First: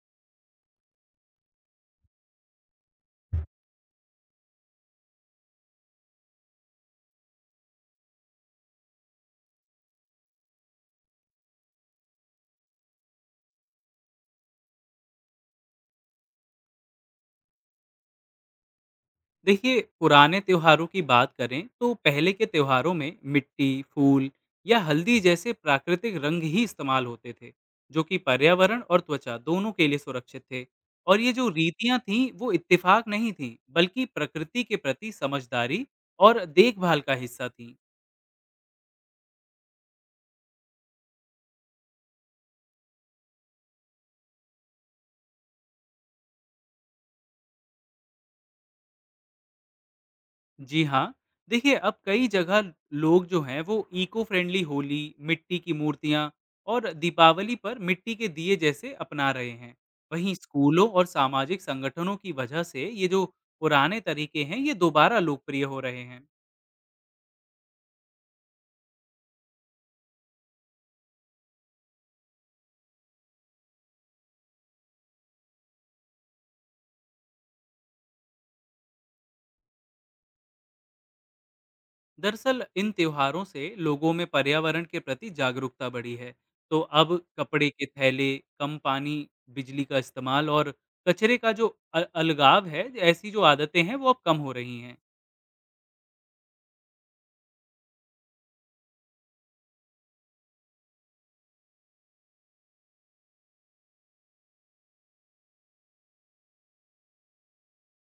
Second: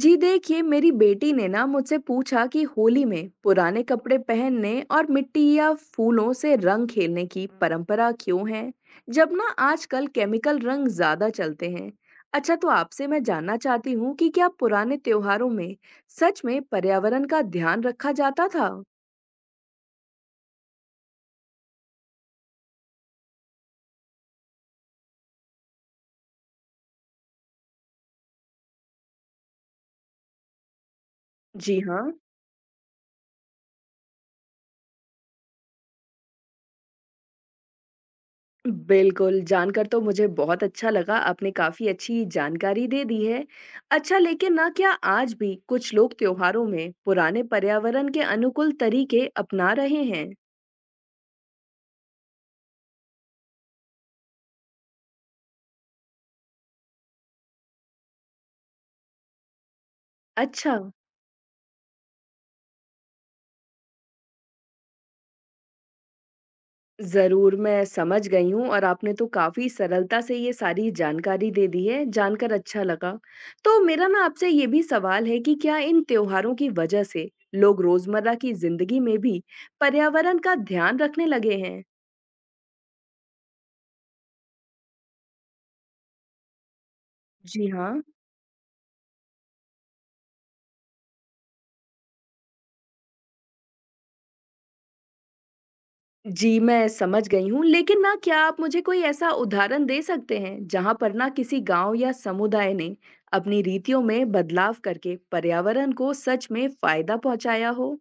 जी देखिए मेरी बेटी ने ना मुझसे पूछा कि होली में पुराने कपड़े पहनने और मिट्टी या फूलों से रंग खेलने की परंपरा क्यों है, जब ना आजकल केमिकल रंग ज्यादा चलते हैं। अच्छा, तो आपसे मैं जानना चाहती हूँ कि क्या पुराने त्योहारों में सच में पर्यावरण का ध्यान रखा जाता था। देखिए पुराने त्योहारों की बात करें तो पहले के त्योहारों में मिट्टी फूल या हल्दी जैसे प्राकृतिक रंग ही इस्तेमाल होते थे, जो कि पर्यावरण और त्वचा दोनों के लिए सुरक्षित थे। और ये जो जी रीतियां हाँ। थीं वो इत्तेफाक नहीं थीं बल्कि प्रकृति के प्रति समझदारी और देखभाल का हिस्सा थीं। बिल्कुल, जानकर तो मुझे बहुत अच्छा लगा, आपने काफ़ी अच्छी जानकारी दे दी है। अच्छा, लेकिन ना क्या आज भी कुछ लोग त्योहारों में पुराने पर्यावरण के अनुकूल तरीके अपना रहे हैं? जी हाँ, देखिए अब कई जगह लोग जो हैं वो इको फ्रेंडली होली, मिट्टी की मूर्तियाँ और दीपावली पर मिट्टी के दिए जैसे अपना रहे हैं। वहीं अच्छा, स्कूलों और सामाजिक संगठनों की वजह से ये जो पुराने तरीके हैं ये दोबारा लोकप्रिय हो रहे हैं। ज़रूर मैं समझ गई हूँ और आपने तो काफ़ी सरलता से ये सारी जानकारी दे दी है, जानकर अच्छा लगा। तो मेरा ना आपसे ये भी सवाल है कि क्या इन त्योहारों की वजह से लोग रोज़मर्रा की ज़िंदगी में भी पर्यावरण का ध्यान रखने लगे हैं? दरअसल इन त्योहारों से लोगों में पर्यावरण के प्रति जागरूकता बढ़ी है। तो अब जी कपड़े के हाँ। थैले, कम पानी, बिजली का इस्तेमाल और कचरे का जो अलगाव है, ऐसी जो आदतें हैं वो अब कम हो रही हैं। जी, मैं समझ गई हूँ, लेकिन ना क्या आप मुझे कोई ऐसा उदाहरण दे सकते हैं जहाँ पर ना किसी गाँव या समुदाय ने अपनी रीतियों में बदलाव करके पर्यावरण को सच में फायदा पहुँचाया हो?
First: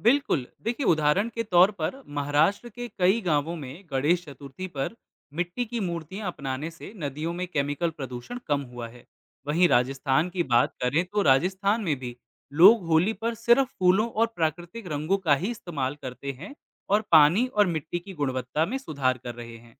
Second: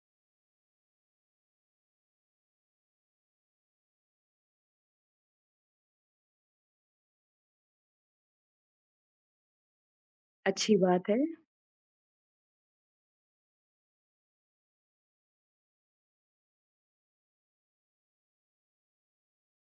बिल्कुल। देखिए उदाहरण के तौर पर महाराष्ट्र के कई गांवों में गणेश चतुर्थी पर मिट्टी की मूर्तियां अपनाने से नदियों में केमिकल प्रदूषण कम हुआ है। वहीं राजस्थान की बात अच्छी करें बात है। तो राजस्थान में भी लोग होली पर सिर्फ फूलों और प्राकृतिक रंगों का ही इस्तेमाल करते हैं और पानी और मिट्टी की गुणवत्ता में सुधार कर रहे हैं।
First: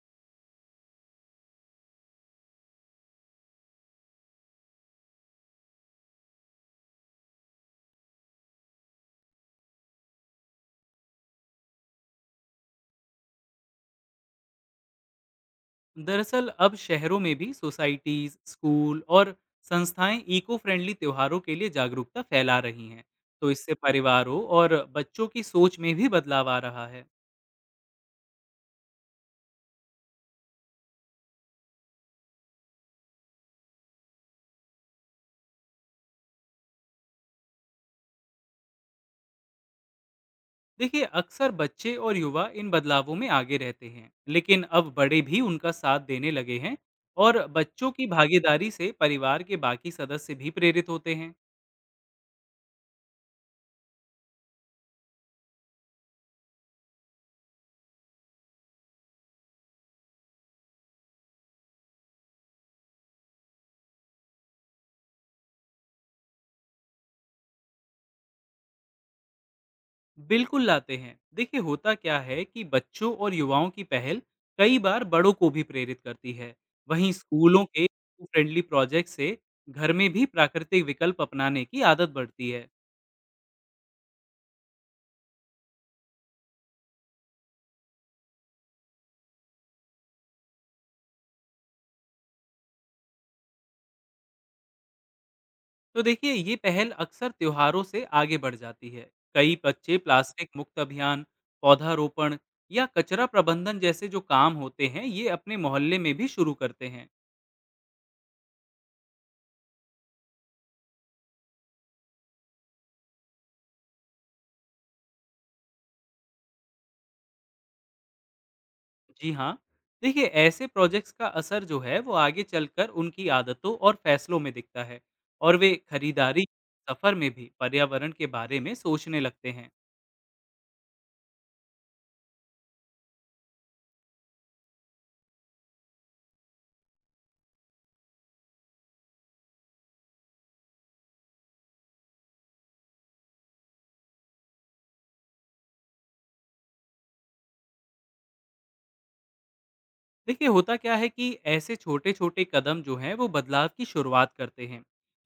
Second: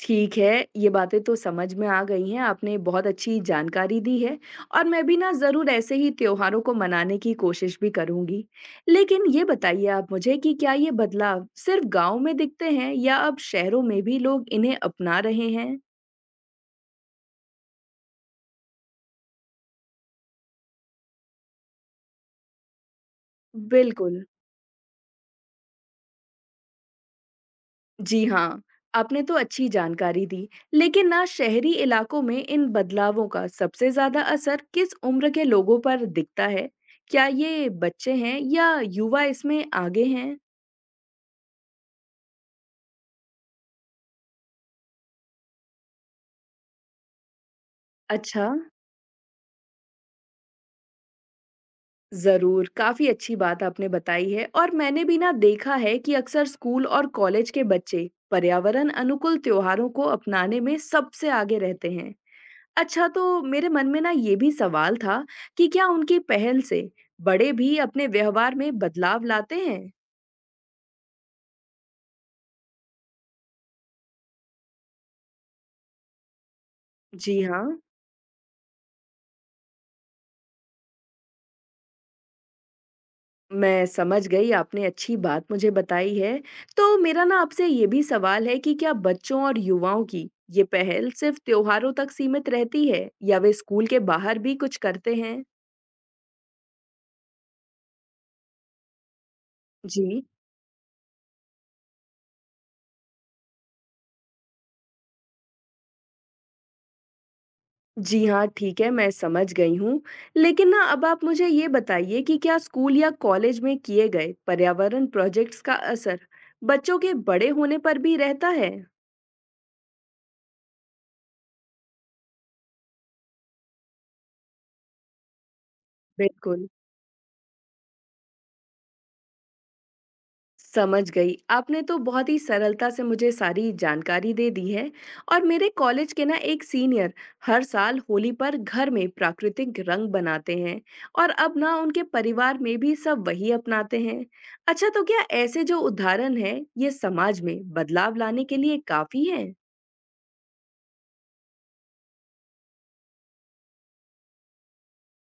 ठीक है, ये बातें तो समझ में आ गई हैं, आपने बहुत अच्छी जानकारी दी है और मैं भी ना ज़रूर ऐसे ही त्योहारों को मनाने की कोशिश भी करूँगी। लेकिन ये बताइए आप मुझे कि क्या ये बदलाव सिर्फ़ गाँव में दिखते हैं या अब शहरों में भी लोग इन्हें अपना रहे हैं? दरअसल अब शहरों में भी सोसाइटीज, स्कूल और संस्थाएं इको फ्रेंडली त्योहारों के लिए जागरूकता फैला रही हैं, तो इससे बिल्कुल। परिवारों और बच्चों की सोच में भी बदलाव आ रहा है। जी हाँ, आपने तो अच्छी जानकारी दी, लेकिन ना शहरी इलाकों में इन बदलावों का सबसे ज्यादा असर किस उम्र के लोगों पर दिखता है? क्या ये बच्चे हैं या युवा इसमें आगे हैं? देखिए अक्सर बच्चे और युवा इन बदलावों में आगे रहते हैं, लेकिन अब बड़े भी उनका साथ देने लगे हैं और बच्चों की अच्छा, भागीदारी से परिवार के बाकी सदस्य भी प्रेरित होते हैं। जरूर, काफी अच्छी बात आपने बताई है और मैंने भी ना देखा है कि अक्सर स्कूल और कॉलेज के बच्चे पर्यावरण अनुकूल त्योहारों को अपनाने में सबसे आगे रहते हैं। अच्छा, तो मेरे मन में ना ये भी सवाल था कि क्या उनकी पहल से बड़े भी अपने व्यवहार में बदलाव लाते हैं? बिल्कुल लाते हैं। देखिए होता क्या है कि बच्चों और युवाओं की पहल कई बार बड़ों को भी प्रेरित करती है। वहीं जी हाँ, स्कूलों के फ्रेंडली प्रोजेक्ट से घर में भी प्राकृतिक विकल्प अपनाने की आदत बढ़ती है। मैं समझ गई, आपने अच्छी बात मुझे बताई है। तो मेरा ना आपसे ये भी सवाल है कि क्या बच्चों और युवाओं की ये पहल सिर्फ त्योहारों तक सीमित रहती है या वे स्कूल के बाहर भी कुछ करते हैं? तो देखिए ये पहल अक्सर त्योहारों से आगे बढ़ जाती है। कई बच्चे जी। प्लास्टिक मुक्त अभियान, पौधारोपण या कचरा प्रबंधन जैसे जो काम होते हैं ये अपने मोहल्ले में भी शुरू करते हैं। जी हाँ, ठीक है, मैं समझ गई हूँ। लेकिन ना अब आप मुझे ये बताइए कि क्या स्कूल या कॉलेज में किए गए पर्यावरण प्रोजेक्ट्स का असर बच्चों के बड़े होने पर भी रहता है? जी हाँ, देखिए ऐसे प्रोजेक्ट्स का असर जो है वो आगे चलकर उनकी आदतों और फैसलों में दिखता है और वे खरीदारी, बिल्कुल। सफर में भी पर्यावरण के बारे में सोचने लगते हैं। समझ गई। आपने तो बहुत ही सरलता से मुझे सारी जानकारी दे दी है और मेरे कॉलेज के ना एक सीनियर हर साल होली पर घर में प्राकृतिक रंग बनाते हैं, और अब ना उनके परिवार में भी सब वही अपनाते हैं। अच्छा, तो क्या ऐसे जो उदाहरण है ये समाज में बदलाव लाने के लिए काफी है? देखिए होता क्या है कि ऐसे छोटे-छोटे कदम जो हैं वो बदलाव की शुरुआत करते हैं।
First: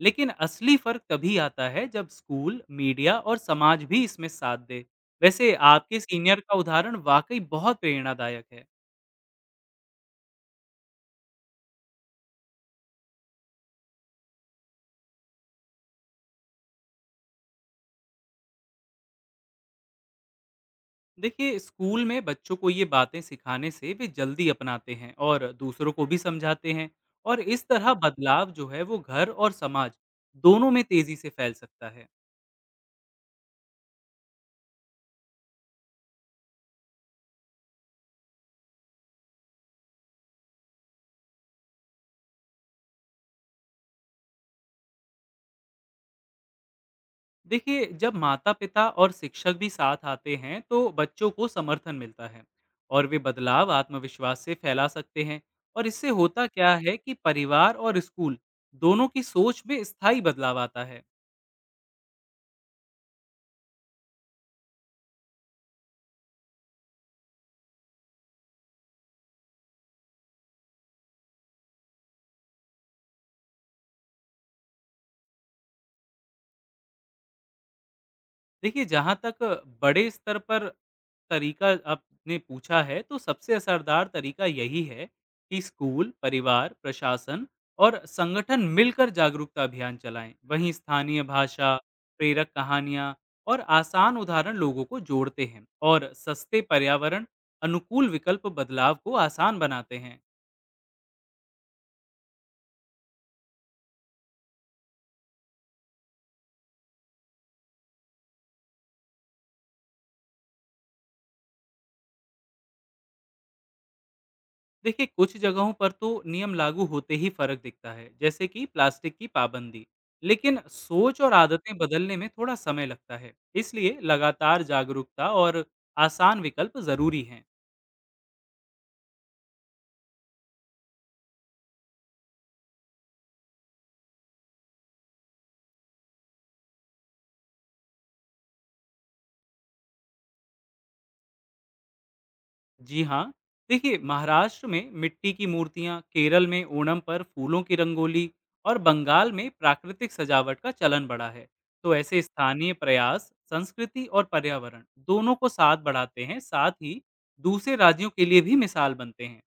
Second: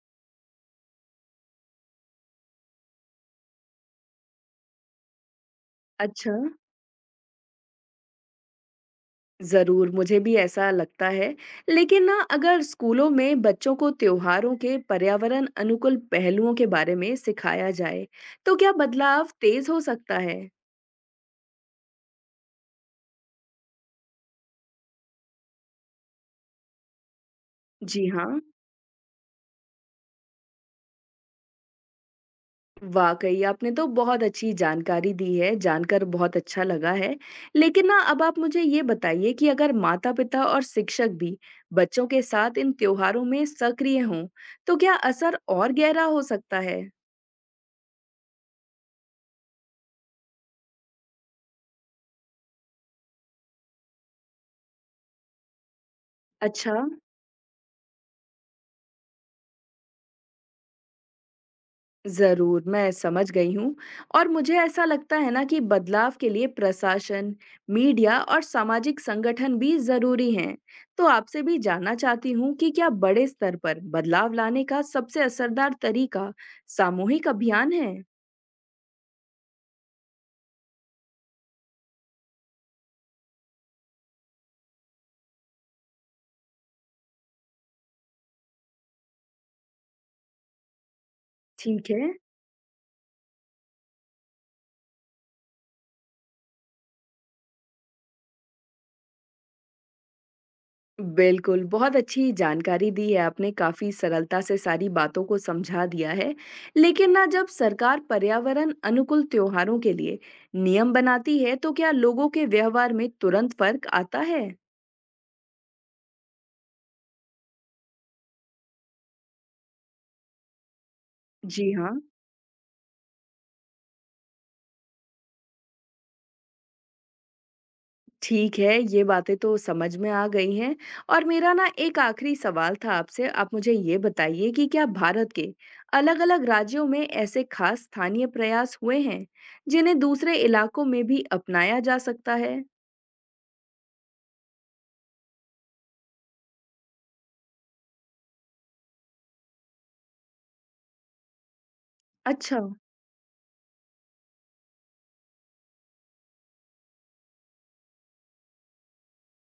लेकिन असली फर्क तभी आता है जब स्कूल, मीडिया और समाज भी इसमें साथ दे। वैसे आपके अच्छा, सीनियर का उदाहरण वाकई बहुत प्रेरणादायक है। ज़रूर, मुझे भी ऐसा लगता है। लेकिन ना अगर स्कूलों में बच्चों को त्योहारों के पर्यावरण अनुकूल पहलुओं के बारे में सिखाया जाए, तो क्या बदलाव तेज़ हो सकता है? देखिए स्कूल में बच्चों को ये बातें सिखाने से वे जल्दी अपनाते हैं और दूसरों को भी समझाते हैं और इस तरह जी हाँ, बदलाव जो है वो घर और समाज दोनों में तेजी से फैल सकता है। वाक़ई आपने तो बहुत अच्छी जानकारी दी है, जानकर बहुत अच्छा लगा है। लेकिन ना अब आप मुझे ये बताइए कि अगर माता-पिता और शिक्षक भी बच्चों के साथ इन त्योहारों में सक्रिय हों, तो क्या असर और गहरा हो सकता है? देखिए जब माता पिता और शिक्षक भी साथ आते हैं तो बच्चों को समर्थन मिलता है और वे बदलाव आत्मविश्वास से फैला सकते हैं। और इससे होता क्या अच्छा। है कि परिवार और स्कूल दोनों की सोच में स्थायी बदलाव आता है। ज़रूर, मैं समझ गई हूँ और मुझे ऐसा लगता है ना कि बदलाव के लिए प्रशासन, मीडिया और सामाजिक संगठन भी ज़रूरी हैं। तो आपसे भी जानना चाहती हूँ कि क्या बड़े स्तर पर बदलाव लाने का सबसे असरदार तरीका सामूहिक अभियान है? देखिए जहाँ तक बड़े स्तर पर तरीका आपने पूछा है, तो सबसे असरदार तरीका यही है कि स्कूल, परिवार, प्रशासन और संगठन मिलकर जागरूकता अभियान चलाएं। वहीं स्थानीय भाषा, ठीक है। प्रेरक कहानियां और आसान उदाहरण लोगों को जोड़ते हैं और सस्ते पर्यावरण अनुकूल विकल्प बदलाव को आसान बनाते हैं। बिल्कुल, बहुत अच्छी जानकारी दी है आपने, काफ़ी सरलता से सारी बातों को समझा दिया है। लेकिन ना जब सरकार पर्यावरण अनुकूल त्योहारों के लिए नियम बनाती है, तो क्या लोगों के व्यवहार में तुरंत फ़र्क आता है? देखिए कुछ जगहों पर तो नियम लागू होते ही फर्क दिखता है, जैसे कि प्लास्टिक की पाबंदी। लेकिन सोच और जी आदतें हाँ। बदलने में थोड़ा समय लगता है, इसलिए लगातार जागरूकता और आसान विकल्प जरूरी हैं। ठीक है, ये बातें तो समझ में आ गई हैं और मेरा ना एक आखिरी सवाल था आपसे, आप मुझे ये बताइए कि क्या भारत के अलग-अलग राज्यों में ऐसे खास स्थानीय प्रयास हुए हैं, जिन्हें दूसरे इलाकों में भी अपनाया जा सकता है? जी हाँ, देखिए महाराष्ट्र में मिट्टी की मूर्तियाँ, केरल में ओणम पर फूलों की रंगोली और बंगाल में प्राकृतिक सजावट का चलन बढ़ा है। तो ऐसे अच्छा। स्थानीय प्रयास संस्कृति और पर्यावरण दोनों को साथ बढ़ाते हैं, साथ ही दूसरे राज्यों के लिए भी मिसाल बनते हैं।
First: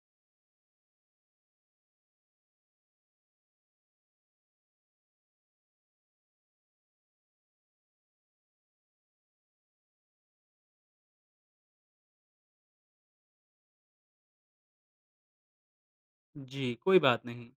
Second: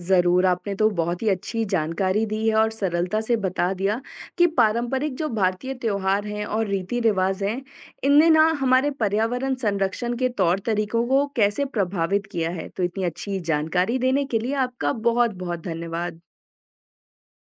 ज़रूर, आपने तो बहुत ही अच्छी जानकारी दी है और सरलता से बता दिया कि पारंपरिक जो भारतीय त्योहार हैं और रीति-रिवाज़ हैं, इनने ना हमारे पर्यावरण संरक्षण के तौर-तरीकों को कैसे प्रभावित किया है। तो इतनी अच्छी जानकारी देने के लिए आपका बहुत-बहुत धन्यवाद। जी, कोई बात नहीं।